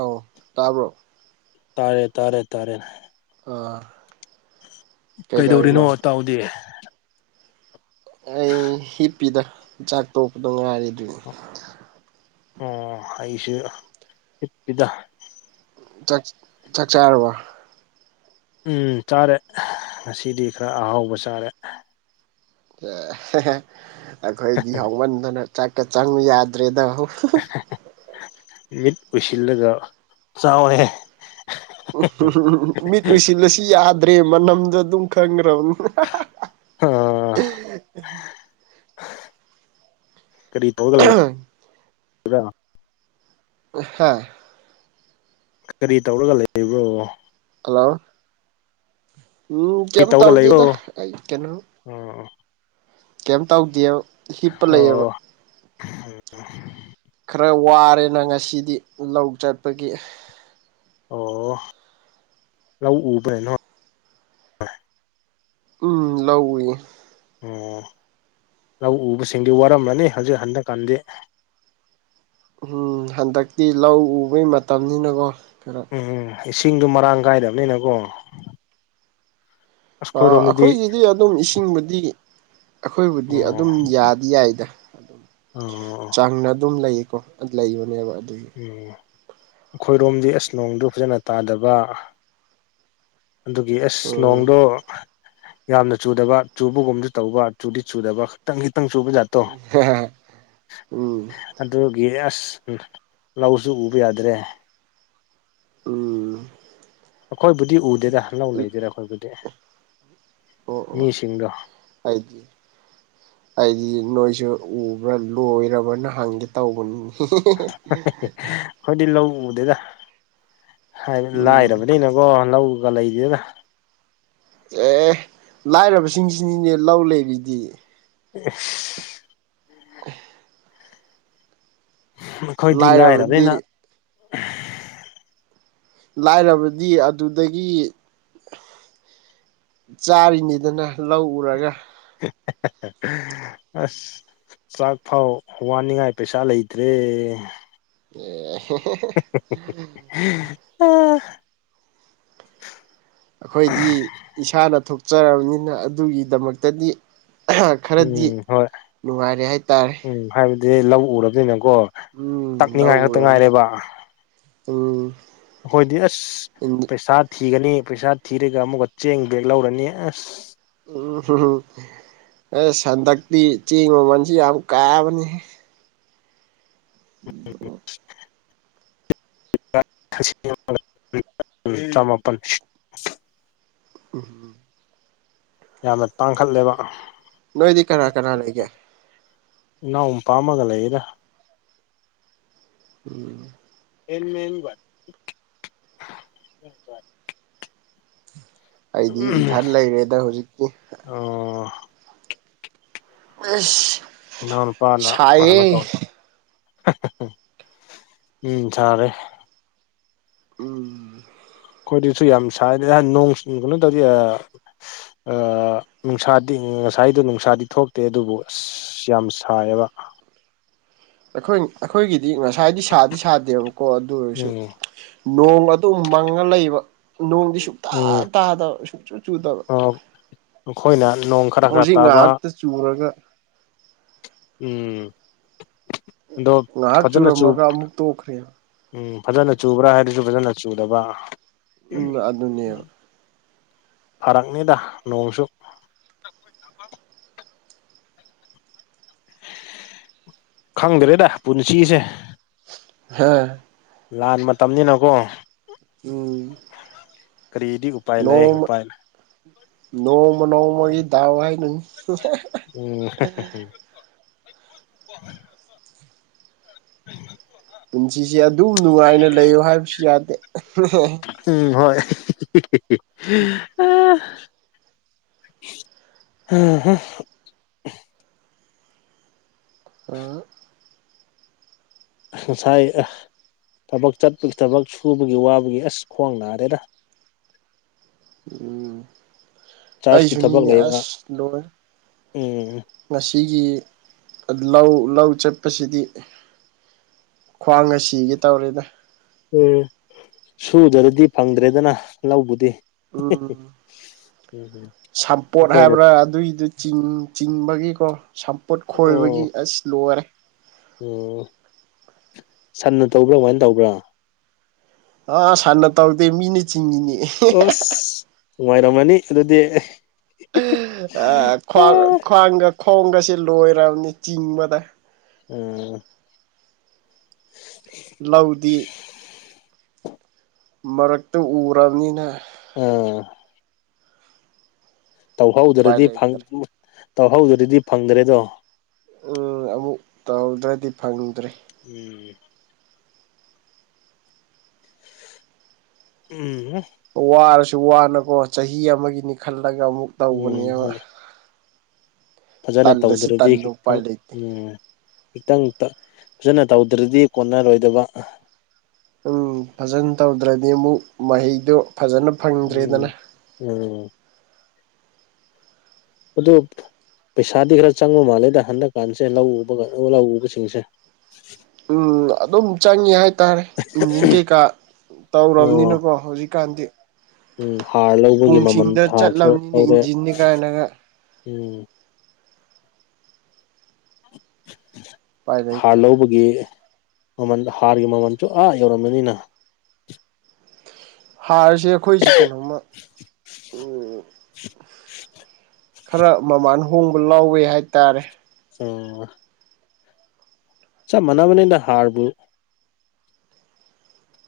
ꯑꯥꯎ ꯇꯥꯕ꯭ꯔꯣ ꯇꯥꯔꯦ ꯇꯥꯔꯦ ꯇꯥꯔꯦ ꯑꯥ ꯀꯩꯗꯧꯔꯤꯅꯣꯇꯥꯎꯗꯤ ꯑꯩ ꯍꯤꯞꯄꯤꯗꯥ ꯆꯥꯛ ꯇꯣꯛꯄꯗꯣ ꯉꯥꯏꯔꯤ ꯑꯗꯨꯏ ꯑꯣ ꯑꯩꯁꯨ ꯍꯤꯞꯄꯤꯗꯥ ꯆꯥꯛ ꯆꯥꯛ ꯆꯥꯔꯕꯣ ꯎꯝ ꯆꯥꯔꯦ ꯉꯁꯤꯗꯤ ꯈꯔ ꯑꯍꯥꯎꯕ ꯆꯥꯔꯦ ꯑꯩꯈꯣꯏꯗꯤ ꯍꯧꯃꯟꯗꯅ ꯆꯠꯀ ꯆꯪꯉꯨ ꯌꯥꯗ꯭ꯔꯦꯗ ꯃꯤꯠ ꯎꯨꯏꯁꯤꯜꯂꯒ ꯆꯥꯎꯍꯦ ꯃꯤꯠ ꯎꯨꯏꯁꯤꯜꯂꯁꯨ ꯌꯥꯗ꯭ꯔꯦ ꯃꯅꯝꯗꯣ ꯑꯗꯨꯝ ꯈꯪꯈ꯭ꯔꯕꯅꯤ ꯑ ꯀꯔꯤ ꯇꯧꯔꯒ ꯂꯩ ꯑ ꯍꯥꯥ ꯀꯔꯤ ꯇꯧꯔꯒ ꯂꯩꯕ꯭ꯔꯣ ꯍꯜꯂꯣ ꯎꯝ ꯀꯩꯝ ꯇꯧꯗꯦꯗ ꯑꯩ ꯀꯩꯅꯣ ꯎꯝ ꯀꯩꯝ ꯇꯧꯗꯤꯌꯦ ꯍꯤꯞꯄ ꯂꯩꯑꯦꯕ ꯑꯣ ꯈꯔ ꯋꯥꯔꯦꯅ ꯉꯁꯤꯗꯤ ꯂꯧ ꯆꯠꯄꯒꯤ ꯑꯣ ꯂꯧ ꯎꯕ꯭ꯔꯥ ꯅꯣ ꯎꯝ ꯂꯧ ꯎꯏꯌꯦ ꯑꯣ ꯂꯧ ꯎꯕꯁꯤꯡꯗꯤ ꯋꯥꯔꯝꯂꯅꯤ ꯍꯧꯖꯤꯛ ꯍꯟꯗꯛꯀꯥꯟꯗꯤ ꯎꯝ ꯍꯟꯗꯛꯇꯤ ꯂꯧ ꯎꯕꯩ ꯃꯇꯝꯅꯤꯅꯀꯣ ꯀꯩꯅꯣ ꯎꯝ ꯏꯁꯤꯡꯗꯣ ꯃꯔꯥꯡ ꯀꯥꯏꯔꯝꯅꯤꯅꯀꯣ ꯑ ꯑꯩꯈꯣꯏꯔꯣꯝꯗꯗꯤ ꯑꯩꯈꯣꯏꯒꯤꯗꯤ ꯑꯗꯨꯝ ꯏꯁꯤꯡꯕꯨꯗꯤ ꯑꯩꯈꯣꯏꯕꯨꯗꯤ ꯑꯣ ꯑꯗꯨꯝ ꯌꯥꯗꯤ ꯌꯥꯏꯗ ꯑꯣ ꯆꯥꯡꯅ ꯑꯗꯨꯝ ꯂꯩꯀꯣ ꯂꯩꯕꯅꯦꯕ ꯑꯗꯨꯒꯤ ꯎꯝ ꯑꯩꯈꯣꯏꯔꯣꯝꯗꯤ ꯑꯁ ꯅꯦꯡꯗꯨ ꯐꯖꯅ ꯇꯥꯗꯕ ꯑꯗꯨꯒꯤ ꯑꯁ ꯎꯝ ꯅꯣꯡꯗꯣ ꯌꯥꯝꯅ ꯆꯨꯗꯕ ꯆꯨꯕꯒꯨꯝꯁꯨ ꯇꯧꯕ ꯆꯨꯗꯤ ꯆꯨꯗꯕ ꯈꯤꯇꯪ ꯈꯤꯇꯪ ꯆꯨꯕ ꯖꯥꯠꯇꯣ ꯎꯝ ꯑꯗꯨꯒꯤ ꯑꯁ ꯎꯝ ꯂꯧꯁꯨ ꯎꯕ ꯌꯥꯗ꯭ꯔꯦ ꯎꯝ ꯑꯩꯈꯣꯏꯕꯨꯗꯤ ꯎꯗꯦꯗ ꯂꯧ ꯂꯩꯗꯦꯗ ꯑꯩꯈꯣꯏꯕꯨꯗꯤ ꯑꯣ ꯑꯣ ꯃꯤꯁꯤꯡꯗꯣ ꯑꯩꯗꯤ ꯑꯩꯗꯤ ꯅꯣꯏꯁꯨ ꯎꯕ꯭ꯔꯥ ꯂꯣꯏꯔꯕꯅ ꯍꯪꯒꯦ ꯇꯧꯕꯅꯤ ꯑꯩꯈꯣꯏꯗꯤ ꯂꯧ ꯎꯗꯦꯗ ꯍꯥꯏꯗꯤ ꯎꯝ ꯂꯥꯏꯔꯕꯅꯤꯅ ꯕꯣ ꯂꯧꯒ ꯂꯩꯗꯦꯗ ꯑꯦ ꯂꯥꯏꯔꯕꯁꯤꯡꯁꯤꯅꯤꯅꯦ ꯂꯧ ꯂꯩꯔꯤꯗꯤ ꯑꯤꯁ [unintelligible] ꯑꯩꯈꯣꯏꯗꯤ ꯂꯥꯏꯔꯕꯅꯤꯅ ꯂꯥꯏꯔꯕꯗꯤ ꯂꯥꯏꯔꯕꯗꯤ ꯑꯗꯨꯗꯒꯤ ꯆꯥꯔꯤꯅꯤꯗꯅ ꯂꯧ ꯎꯔꯒ [unintelligible] ꯑꯁ ꯆꯥꯛ ꯐꯥꯎ ꯋꯥꯟꯅꯤꯡꯉꯥꯏ ꯄꯩꯁꯥ ꯂꯩꯇ꯭ꯔꯦ [unintelligible] [unintelligible] ꯑꯩꯈꯣꯏꯗꯤ ꯏꯁꯥꯅ ꯊꯣꯛꯆꯔꯕꯅꯤꯅ ꯑꯗꯨꯒꯤꯗꯃꯛꯇꯗꯤ ꯈꯔꯗꯤ ꯎꯝ ꯍꯣꯏ ꯅꯨꯡꯉꯥꯏꯔꯦ ꯍꯥꯏꯇꯥꯔꯦ ꯎꯝ ꯍꯥꯏꯕꯗꯤ ꯂꯧ ꯎꯔꯗꯤꯅꯀꯣ ꯎꯝ ꯇꯛꯅꯤꯡꯉꯥꯏ ꯈꯛꯇ ꯉꯥꯏꯔꯦꯕ ꯑ‌ꯣ ꯑꯈ‌ꯣꯏꯗꯤ ꯑꯁ ꯄꯩꯁꯥ ꯊꯤꯒꯅꯤ ꯄꯩꯁꯥ ꯊꯤꯔꯒ ꯑꯃꯨꯛꯀ ꯆꯦꯡ ꯕꯦꯛ ꯂꯧꯔꯅꯤ ꯑꯁ ꯎꯝ ꯑꯁ ꯍꯟꯗꯛꯇꯤ ꯆꯦꯡ ꯃꯃꯟꯁꯤ ꯌꯥꯝ ꯀꯥꯕꯅꯤ ꯍ‌ꯦ [inaudible] [unintelligible] ꯇꯔꯥ ꯃꯥꯄꯟ [unintelligible] ꯌꯥꯝꯅ ꯇꯥꯡꯈꯜꯂꯦꯕ ꯅꯣꯏꯗꯤ ꯀꯅꯥ ꯀꯅꯥ ꯂꯩꯒꯦ ꯏꯅꯥꯎ ꯅꯨꯄꯥ ꯑꯃꯥꯒ ꯂꯩꯌꯦꯗ ꯎꯝ [unintelligible] ꯑꯩꯗꯤ ꯏꯊꯟ ꯂꯩꯔꯦꯗ ꯍꯨꯖꯤꯛꯇꯤ ꯑꯣ ꯑꯁ ꯏꯅꯥꯎ ꯅꯨꯄꯥ ꯅ ꯀꯅ‌ꯣꯃ ꯁꯥꯏꯌꯦ ꯇꯧ ꯎꯝ ꯆꯥꯔꯦ ꯎꯝ ꯈꯣꯏꯗꯁꯨ ꯌꯥꯝ ꯁꯥꯏꯗ ꯅꯣꯡ ꯆꯨꯕ ꯅꯇꯗꯤ ꯑꯥ ꯅꯨꯡꯁꯥꯗꯤ ꯉꯁꯥꯏꯗꯣ ꯅꯨꯡꯁꯥꯗꯤ ꯊꯣꯛꯇꯦ ꯑꯗꯨꯕꯨ ꯑꯁ ꯌꯥꯝ ꯁꯥꯌ‌ꯦꯕ ꯑꯩꯈꯣꯏꯟ ꯑꯩꯈꯣꯏꯒꯤꯗꯤ ꯉꯁꯥꯏꯗꯤ ꯁꯥꯗꯤ ꯁꯥꯗꯦꯕꯀꯣ ꯑꯗꯨ ꯑꯣꯏꯁꯨ ꯎꯝ ꯅꯣꯡ ꯑꯗꯨꯝ ꯃꯪꯉ ꯂꯩꯕ ꯅꯣꯡꯗꯤ ꯁꯨꯛꯇ ꯎꯝ ꯇꯥꯗꯕ ꯁꯨꯛꯆꯨ ꯆꯨꯗꯕ ꯑꯈꯣꯏꯅ ꯅꯣꯡ ꯈꯔ ꯈꯔ ꯍꯧꯖꯤꯛ ꯇꯥꯕ ꯉꯥꯏꯍꯥꯛꯇ ꯆꯨꯔꯒ ꯎꯝ ꯗꯣꯕ ꯉꯥꯏꯍꯥꯛ ꯐꯖꯅ ꯆꯨ ꯆꯨꯔꯝꯃꯒ ꯑꯃꯨꯛ ꯇꯣꯛꯈ꯭ꯔꯦꯕ ꯎꯝ ꯐꯖꯅ ꯆꯨꯕ꯭ꯔꯥ ꯍꯥꯏꯔꯖꯨ ꯐꯖꯅ ꯆꯨꯗꯕ ꯎꯝ ꯑꯗꯨꯅꯦꯕ ꯐꯔꯛꯅꯤꯗ ꯅꯣꯡꯁꯨ ꯈꯪꯗ꯭ꯔꯦꯗ ꯄꯨꯟꯁꯤꯁꯦ ꯍꯥ ꯂꯥꯟ ꯃꯇꯝꯅꯤꯅꯀꯣ ꯎꯝ ꯀꯔꯤꯗꯤ ꯎꯄꯥꯏ ꯂꯩ ꯅꯣꯡꯃ ꯎꯄꯥꯏ ꯅꯣꯡꯃ ꯅꯣꯡꯃꯒꯤ ꯗꯥꯎ ꯍꯥꯏꯗꯨꯅꯤ ꯎꯝ ꯄꯨꯟꯁꯤꯁꯦ ꯑꯗꯨꯝ ꯅꯨꯡꯉꯥꯏꯅ ꯂꯩꯌꯣ ꯍꯥꯏꯕꯁꯤ ꯌꯥꯗꯦ ꯎꯝ ꯍꯣꯏ [unintelligible] ꯑꯥ ꯑ ꯍꯥ ꯑ ꯉꯁꯥꯏ ꯑꯥ ꯊꯕꯛ ꯆꯠꯄꯒꯤ ꯊꯕꯛ ꯁꯨꯕꯒꯤ ꯋꯥꯕꯒꯤ ꯑꯁ ꯈ꯭ꯋꯥꯡ ꯅꯥꯔꯦꯗ ꯎꯝ ꯆꯥꯔꯖꯀꯤ ꯊꯕꯛ ꯑꯩꯁꯨꯅꯤꯅ‌ꯦ ꯂꯩꯕ ꯑꯁ ꯂꯣꯏ ꯎꯝ ꯉꯁꯤꯒꯤ ꯂꯧ ꯂꯧ ꯆꯠꯄꯁꯤꯗꯤ ꯈ꯭ꯋꯥꯡꯒ ꯁꯤꯒꯦ ꯇꯧꯔꯦꯗ ꯁꯨꯗ꯭ꯔꯒꯗꯤ ꯐꯪꯗ꯭ꯔꯦꯗꯅ ꯂꯧꯕꯨꯗꯤ ꯎꯝ ꯎꯝ ꯎꯝ ꯁꯝꯄꯣꯠ ꯍꯥꯏꯕ꯭ꯔꯥ ꯑꯗꯨꯏꯗꯨ ꯆꯤꯡ ꯆꯤꯡꯕꯒꯤꯀꯣ ꯁꯝꯄꯣꯠ ꯈꯣꯏꯕꯒꯤ ꯑꯣ ꯑꯁ ꯂꯣꯏꯔꯦ ꯎꯝ ꯁꯟꯅ ꯇꯧꯕ꯭ꯔꯥ ꯏꯔꯣꯏꯅ ꯇꯧꯕ꯭ꯔꯥ ꯑꯥ ꯁꯟꯅ ꯇꯧꯗꯦ ꯃꯤꯅ ꯆꯤꯡꯉꯤꯅꯦ ꯑꯦ ꯑꯣꯁ ꯅꯨꯡꯉꯥꯏꯔꯝꯒꯅꯤ ꯑꯗꯨꯗꯤ ꯑꯥ ꯈ꯭ꯋꯥꯡ ꯑꯥ ꯈ꯭ꯋꯥꯡꯒ ꯈꯣꯡꯒꯁꯤ ꯂꯣꯏꯔꯕꯅꯤ ꯆꯤꯡꯕꯗ ꯎꯝ [unintelligible] ꯂꯧꯗꯤ ꯃꯔꯛꯇ ꯎꯔꯕꯅꯤꯅ ꯑꯣ ꯎꯄꯥꯏ ꯇꯧꯍꯧꯗ꯭ꯔꯗꯤ ꯐꯪ ꯂꯩꯇ꯭ꯔꯦ ꯇꯧꯍꯧꯗ꯭ꯔꯗꯤ ꯐꯪꯗ꯭ꯔꯦꯗꯣ ꯎꯝ ꯑꯃꯨꯛ ꯇꯧꯗ꯭ꯔꯗꯤ ꯐꯪꯗ꯭ꯔꯦ ꯎꯝ ꯎꯝ ꯍꯝ ꯋꯥꯔꯁꯨ ꯋꯥꯅꯀꯣ ꯆꯍꯤ ꯑꯃꯒꯤꯅꯤ ꯈꯜꯂꯒ ꯑꯃꯨꯛ ꯎꯝ ꯇꯧꯕꯅꯦꯕ ꯐꯥꯖꯅ ꯇꯜꯂꯁꯨ ꯇꯧꯗ꯭ꯔꯗꯤ ꯇꯟꯅ ꯎꯄꯥꯏ ꯈꯤꯇꯪ ꯂꯩꯇꯦ ꯎꯝ ꯈꯤꯇꯪ ꯇ ꯐꯥꯖꯅ ꯇꯧꯗ꯭ꯔꯗꯤ ꯀꯣꯟꯅꯔꯣꯏꯗꯕ ꯎꯝ ꯐꯥꯖꯅ ꯇꯧꯗ꯭ꯔꯗꯤ ꯑꯃꯨꯛ ꯃꯍꯩꯗꯣ ꯐꯥꯖꯅ ꯎꯝ ꯎꯝ ꯑꯗꯨ ꯄꯩꯁꯥꯗꯤ ꯈꯔ ꯆꯪꯕ ꯃꯥꯜꯂꯦꯗ ꯍꯟꯗꯛ ꯀꯥꯟꯖꯦ ꯂꯧ ꯎꯕ ꯂꯧ ꯎꯕꯁꯤꯡꯁꯦ ꯎꯝ ꯑꯗꯨꯝ ꯆꯪꯉꯦ ꯍꯥꯏꯇꯥꯔꯦ ꯏꯟꯖꯤꯟ ꯀꯩꯀꯥ ꯑꯣ ꯇꯧꯔꯕꯅꯤꯅꯀꯣ ꯍꯧꯖꯤꯛꯀꯥꯟꯗꯤ ꯎꯝ ꯍꯥꯔ ꯂꯧꯕꯒꯤ ꯃꯃꯜ ꯄꯨꯡꯁꯤꯡꯗ ꯍꯥꯔꯁꯨ ꯆꯠꯂꯕꯅꯤꯅ ꯂꯧꯔꯦ ꯏꯟꯖꯤꯟꯅꯤ ꯀꯥꯏꯅꯒ ꯎꯝ ꯎꯄꯥꯏ ꯍꯥꯔ ꯂꯩꯇ꯭ꯔꯦ ꯂꯧꯕꯒꯤ ꯃꯃꯜ ꯍꯥꯔꯒꯤ ꯃꯃꯜꯁꯨ ꯑꯥ ꯌꯧꯔꯝꯒꯅꯤꯅ ꯍꯥꯔꯁꯦ ꯑꯩꯈꯣꯏꯖꯤ ꯀꯩꯅꯣꯝꯃ ꯎꯝ ꯈꯔ ꯃꯃꯥꯟ ꯍꯣꯡꯕ ꯂꯥꯎꯋꯦ ꯍꯥꯏꯇꯥꯔꯦ ꯆꯤꯡꯕ ꯆꯞ ꯃꯅꯕꯅꯤꯗ ꯍꯥꯔꯕꯨ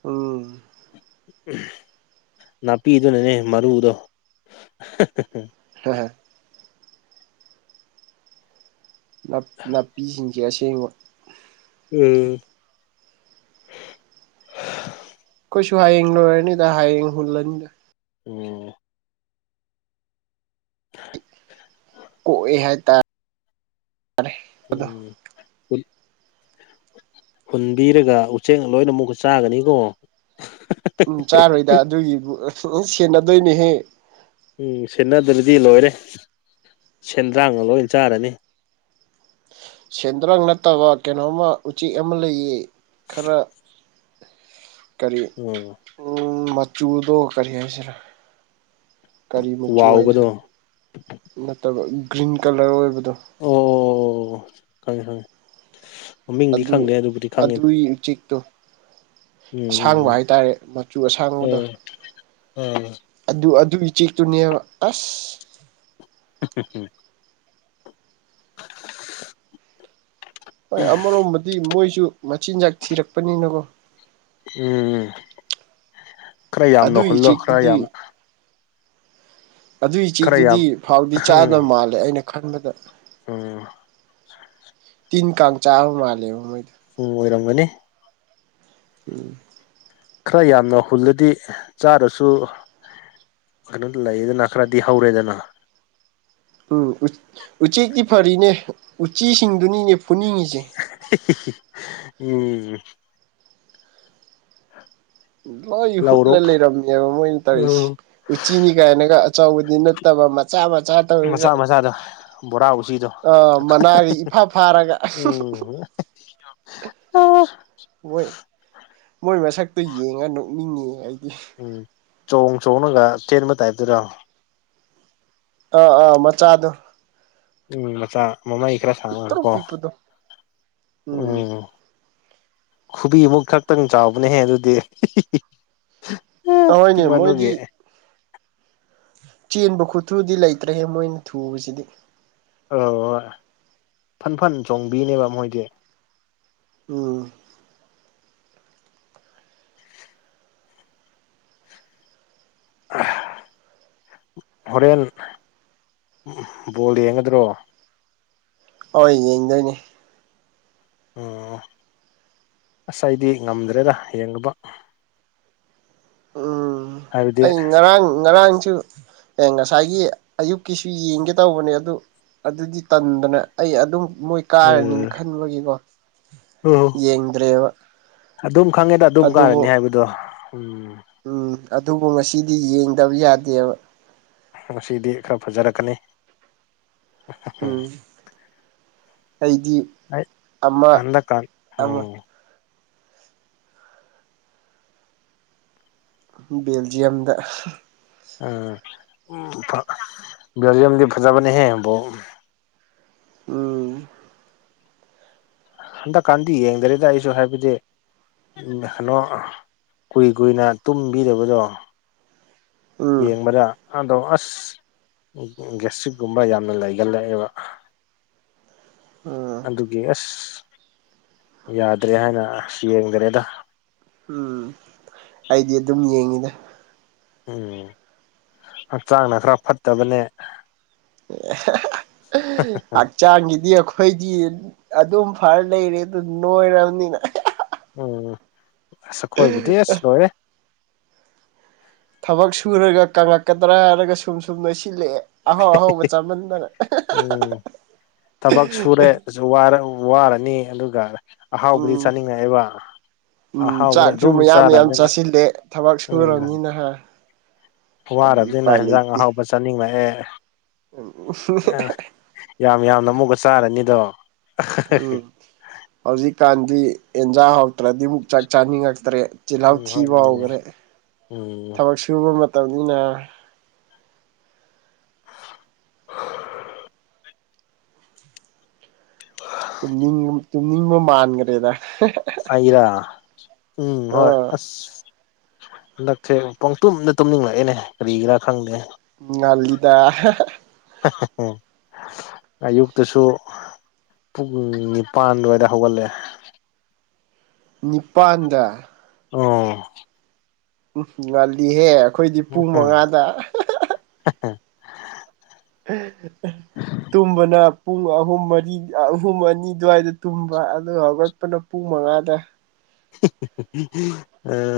ꯎꯝ ꯅꯥꯄꯤꯗꯨꯅꯅꯦ ꯃꯔꯨꯗꯣ ꯍꯥꯍꯥ ꯅꯞ ꯅꯥꯄꯤꯁꯤꯡꯖꯦ ꯑꯁꯦꯡꯕ ꯎꯝ ꯑꯩꯈꯣꯏꯁꯨ ꯍꯌꯦꯡ ꯂꯣꯏꯔꯅꯤꯗ ꯍꯌꯦꯡ ꯍꯨꯜꯂꯅꯤꯗ ꯎꯝ ꯍꯣꯏ ꯍꯥꯏꯇꯥꯔꯦ ꯑꯗꯣ ꯎꯝ ꯍꯨꯟꯕꯤꯔꯒ ꯎꯆꯦꯛꯅ ꯂꯣꯏꯅ ꯑꯃꯨꯛꯀ ꯆꯥꯒꯅꯤꯀꯣ ꯎꯝ ꯆꯥꯔꯣꯏꯗ ꯑꯗꯨꯒꯤꯕꯨ ꯂꯣꯏ ꯁꯦꯟꯅꯗꯣꯏꯅꯦꯍꯦ ꯎꯝ ꯁꯦꯟꯅꯗ꯭ꯔꯗꯤ ꯂꯣꯏꯔꯦ ꯁꯦꯟꯗ꯭ꯔꯥꯡꯅ ꯂꯣꯏ ꯆꯥꯔꯅꯤ ꯁꯦꯟꯗ꯭ꯔꯥꯡ ꯅꯠꯇꯕ ꯀꯩꯅꯣꯝꯃ ꯎꯆꯦꯛ ꯑꯃ ꯂꯩꯌꯦ ꯈꯔ ꯀꯔꯤ ꯎꯝ ꯎꯝ ꯃꯆꯨꯗꯣ ꯀꯔꯤ ꯍꯥꯏꯁꯤꯔ ꯀꯔꯤ ꯃꯆꯨ ꯋꯥꯎꯕꯗꯣ ꯍꯥꯏꯁꯤꯔ ꯅꯠꯇꯕ ꯒ꯭ꯔꯤꯟ ꯀꯂꯔ ꯑꯣꯏꯕꯗꯣ ꯑꯣ ꯑꯣ ꯑꯣ ꯈꯪꯉꯦ ꯈꯪꯉꯦ ꯃꯃꯤꯡꯗꯤ ꯈꯪꯗꯦ ꯑꯗꯨꯕꯨꯗꯤ ꯈꯪꯉꯤ ꯀꯤ ꯎꯆꯦꯛꯇꯣ ꯑꯁꯥꯡꯕ ꯎꯝ ꯍꯥꯏꯇꯥꯔꯦ ꯃꯆꯨ ꯑꯁꯥꯡꯕꯗꯣ ꯎꯝ ꯎꯝ ꯑꯗꯨ ꯑꯗꯨꯏ ꯎꯆꯦꯛꯇꯨꯅꯦꯕ ꯑꯁ [unintelligible] ꯍꯣꯏ ꯑꯃꯔꯣꯝꯕꯨꯗꯤ ꯃꯣꯏꯁꯨ ꯃꯆꯤꯟꯖꯥꯛ ꯊꯤꯔꯛꯄꯅꯤꯅꯀꯣ ꯎꯝ ꯈꯔ ꯌꯥꯝꯅ ꯑꯗꯨꯒꯤ ꯍꯨꯜꯂꯣ ꯈꯔ ꯆꯦꯛꯇꯨꯗꯤ ꯌꯥꯝ ꯑꯗꯨꯏ ꯈꯔ ꯌꯥꯝ ꯎꯆꯦꯛꯇꯨꯗꯤ ꯐꯥꯎꯗꯤ ꯎꯝ ꯆꯥꯗꯕ ꯃꯥꯂꯦ ꯑꯩꯅ ꯈꯟꯕꯗ ꯎꯝ ꯇꯤꯟ ꯀꯥꯡ ꯆꯥꯕ ꯃꯥꯂꯦꯕ ꯃꯣꯏꯗꯣ ꯎꯝ ꯑꯣꯏꯔꯝꯒꯅꯤ ꯎꯝ ꯈꯔ ꯌꯥꯝꯅ ꯍꯨꯜꯂꯗꯤ ꯆꯥꯔꯁꯨ ꯈꯅꯣꯗꯨ ꯂꯩꯌꯦꯗꯅ ꯈꯔꯗꯤ ꯍꯧꯔꯦꯗꯅ ꯎꯝ ꯎꯆꯦꯛꯇꯤ ꯐꯔꯤꯅꯦ ꯎꯆꯤꯁꯤꯡꯗꯨꯅꯤꯅꯦ ꯐꯨꯅꯤꯡꯉꯤꯁꯦ ꯎꯝ ꯂꯣꯏ ꯍꯨꯠꯂ ꯂꯧꯔꯣꯛ ꯂꯩꯔꯝꯃꯦꯕ ꯃꯣꯏꯅ ꯇꯧꯔꯤꯁꯦ ꯎꯝ ꯎꯆꯤꯅꯤ ꯀꯥꯏꯅꯒ ꯑꯆꯧꯕꯗꯤ ꯅꯠꯇꯕ ꯃꯆꯥ ꯃꯆꯥ ꯇꯧꯔꯒ ꯃꯆꯥ ꯃꯆꯥꯗꯣ ꯕꯣꯔꯥ ꯎꯆꯤꯗꯣ ꯑꯣ ꯃꯅꯥꯒ ꯏꯐꯥ ꯐꯥꯔꯒ [unintelligible] ꯑꯣ ꯍꯣꯏ ꯃꯣꯏ ꯃꯁꯛꯇꯨ ꯌꯦꯡꯉ ꯅꯣꯛꯅꯤꯡꯉꯤ ꯑꯩꯗꯤ ꯎꯝ ꯆꯣꯡ ꯆꯣꯡꯔꯒ ꯆꯦꯟꯕ ꯇꯥꯏꯞꯇꯨꯔꯣ ꯑꯥ ꯑꯥ ꯃꯆꯥꯗꯣ ꯎꯝ ꯃꯆꯥ ꯃꯃꯩ ꯈꯔ ꯄꯤꯛꯇ꯭ꯔꯨ ꯁꯥꯡꯉꯒꯀꯣ ꯄꯤꯛꯄꯗꯣ ꯎꯝ ꯈꯨꯕꯤꯃꯨꯛ ꯈꯛꯇꯪ ꯆꯥꯎꯕꯅꯦꯍꯦ ꯑꯗꯨꯗꯤ ꯍꯣꯏꯅꯦ ꯄꯤꯛꯃꯟꯕꯒꯤ ꯃꯣꯏꯗꯤ ꯆꯦꯟꯕ ꯈꯨꯠꯊꯨꯗꯤ ꯂꯩꯇ꯭ꯔꯦꯍꯦ ꯃꯣꯏꯅ ꯊꯨꯕꯁꯤꯗꯤ ꯑꯥ ꯍꯣꯏ ꯐꯟ ꯐꯟ ꯆꯣꯡꯕꯤꯅꯦꯕ ꯃꯣꯏꯗꯤ ꯎꯝ ꯍꯣꯔꯦꯟ ꯕꯣꯜ ꯌꯦꯡꯒꯗ꯭ꯔꯣ ꯍꯣꯏ ꯌꯦꯡꯗꯣꯏꯅꯦ ꯑꯣ ꯑꯁ ꯑꯩꯗꯤ ꯉꯝꯗ꯭ꯔꯦꯗ ꯌꯦꯡꯉꯨꯕ ꯎꯝ ꯍꯥꯏꯕꯗꯤ ꯑꯩ ꯉꯔꯥꯡ ꯉꯔꯥꯡꯖꯨ ꯑꯦ ꯉꯁꯥꯏꯒꯤ ꯑꯌꯨꯛꯀꯤꯁꯨ ꯌꯦꯡꯒꯦ ꯇꯧꯕꯅꯦ ꯑꯗꯨ ꯑꯗꯨꯗꯤ ꯇꯟꯗꯅ ꯑꯩ ꯑꯗꯨꯝ ꯃꯣꯏ ꯀꯥꯔꯅꯤꯅ ꯈꯟꯕꯒꯤꯀꯣ ꯎꯝ ꯌꯦꯡꯗ꯭ꯔꯦꯕ ꯑꯗꯨꯝ ꯈꯪꯉꯦꯗ ꯑꯗꯨꯝ ꯀꯥꯔꯅꯤ ꯑꯗꯨꯕꯨ ꯍꯥꯏꯕꯗꯣ ꯎꯝ ꯎꯝ ꯑꯗꯨꯕꯨ ꯉꯁꯤꯗꯤ ꯌꯦꯡꯗꯕ ꯌꯥꯗꯦꯕ ꯉꯁꯤꯗꯤ ꯈꯔ ꯐꯖꯔꯛꯀꯅꯤ ꯎꯝ ꯑꯩꯗꯤ ꯑꯩ ꯑꯃ ꯍꯟꯗꯛꯀ ꯑꯃ ꯎꯝ ꯕꯦꯜꯖꯤꯌꯝꯗ ꯑꯥ ꯎꯝ ꯕꯦꯜꯖꯤꯌꯝꯗꯤ ꯐꯖꯕꯅꯦꯍꯦ ꯕꯣꯜ ꯎꯝ ꯍꯟꯗꯛꯀꯥꯟꯗꯤ ꯌꯦꯡꯗ꯭ꯔꯦꯗ ꯑꯩꯁꯨ ꯍꯥꯏꯕꯗꯤ ꯑꯟ ꯍꯟꯅꯣ ꯑꯥ ꯀꯨꯏ ꯀꯨꯏꯅ ꯇꯨꯝꯕꯤꯗꯕꯗꯣ ꯎꯝ ꯌꯦꯡꯕꯔꯥ ꯍꯥꯟꯗꯣ ꯑꯁ ꯒꯦꯁꯇ꯭ꯔꯤꯛꯒꯨꯝꯕ ꯌꯥꯝꯅ ꯂꯩꯒꯜꯂꯦꯕ ꯎꯝ ꯑꯗꯨꯒꯤ ꯑꯁ ꯌꯥꯗ꯭ꯔꯦ ꯍꯥꯏꯅ ꯑꯁ ꯌꯦꯡꯗ꯭ꯔꯦꯗ ꯎꯝ ꯑꯩꯗꯤ ꯑꯗꯨꯝ ꯌꯦꯡꯉꯤꯗ ꯎꯝ ꯍꯛꯆꯥꯡꯅ ꯈꯔ ꯐꯠꯇꯕꯅꯦ ꯎꯝ ꯑꯠ ꯆꯥꯡꯒꯤꯗꯤ ꯑꯩꯈꯣꯏꯗꯤ ꯑꯗꯨꯝ ꯐꯔ ꯂꯩꯔꯦ ꯑꯗꯨ ꯅꯣꯏꯔꯝꯅꯤꯅ ꯎꯝ ꯑꯁ ꯈꯣꯏꯕꯨꯗꯤ ꯑꯁ ꯂꯣꯏꯔꯦ ꯊꯕꯛ ꯁꯨꯔꯒ ꯀꯪꯉꯛꯀꯗ꯭ꯔꯥ ꯍꯥꯔꯒ ꯁꯨꯝ ꯁꯨꯝ ꯅꯣꯏꯁꯤꯜꯂꯦꯑꯦ ꯑꯍꯥꯎ ꯑꯍꯥꯎꯕ ꯆꯃꯟꯗꯅ ꯑꯖꯨ ꯋꯥꯔꯛ ꯋꯥꯔꯅꯤ ꯑꯗꯨꯒ ꯑꯍꯥꯎꯕꯗꯤ ꯎꯝ ꯆꯥꯅꯤꯡꯉꯦꯛꯑꯦꯕ ꯎꯝ ꯑꯍꯥꯎꯕꯗ ꯆꯥꯛꯁꯨ ꯑꯗꯨꯝ ꯃꯌꯥꯝ ꯃꯌꯥꯝ ꯆꯥꯔꯝꯅꯤꯅ ꯆꯥꯁꯤꯜꯂꯦ ꯊꯕꯛ ꯎꯝ ꯁꯨꯔꯕꯅꯤꯅ ꯍꯥ ꯑꯗꯨꯗꯤ ꯋꯥꯔꯕꯅꯤꯅ ꯎꯄꯥꯏ ꯍꯦꯟꯖꯥꯡ ꯂꯩꯇꯦ ꯑꯍꯥꯎꯕ ꯆꯥꯅꯤꯡꯂꯛꯑꯦ ꯑꯦ [unintelligible] ꯌꯥꯝ ꯌꯥꯝꯅ ꯑꯃꯨꯛꯀ ꯆꯥꯔꯅꯤꯗꯣ ꯎꯝ ꯍꯧꯖꯤꯛꯀꯥꯟꯗꯤ ꯑꯦꯟꯖꯥꯡ ꯍꯥꯎꯇ꯭ꯔꯗꯤ ꯃꯨꯛ ꯆꯥꯛ ꯆꯥꯅꯤꯡꯉꯛꯇ꯭ꯔꯦ ꯆꯤꯜꯍꯥꯎ ꯎꯝ ꯍꯣꯏ ꯊꯤꯕ ꯃꯥꯅꯦ ꯍꯧꯒꯔꯦ ꯎꯝ ꯊꯕꯛ ꯁꯨꯕ ꯃꯇꯝꯅꯤꯅ [unintelligible] ꯇꯨꯝꯅꯤꯡ ꯇꯨꯝꯅꯤꯡꯕ ꯃꯥꯟꯒ꯭ꯔꯦꯗ ꯑꯩꯔꯣ ꯎꯝ ꯍꯣꯏ ꯑꯥ ꯑꯁ ꯍꯟꯗꯛꯁꯦ ꯄꯪꯇꯨꯝꯗ ꯇꯨꯝꯅꯤꯡꯂꯛꯑꯦꯅꯦ ꯀꯔꯤꯒꯤꯔꯥ ꯈꯪꯗꯦ ꯉꯥꯜꯂꯤꯗ [unintelligible] ꯑꯌꯨꯛꯇꯁꯨ ꯄꯨꯡ ꯅꯤꯄꯥꯟ ꯋꯥꯏꯗ ꯍꯧꯒꯠꯂꯦ ꯅꯤꯄꯥꯟꯗ ꯑꯧ ꯎꯝ ꯉꯜꯂꯤꯍꯦ ꯑꯩꯈꯣꯏꯗꯤ ꯄꯨꯡ ꯎꯝ ꯃꯉꯥꯗ [unintelligible] [unintelligible] ꯇꯨꯝꯕꯅ ꯄꯨꯡ ꯑꯍꯨꯝ ꯃꯔꯤ ꯑꯥ ꯑꯍꯨꯝ ꯑꯅꯤ ꯑꯗꯨꯋꯥꯏꯗ ꯇꯨꯝꯕ ꯑꯗꯨꯒ ꯍꯧꯒꯠꯄꯅ__ ꯄꯨꯡ ꯃꯉꯥꯗ ꯑꯥ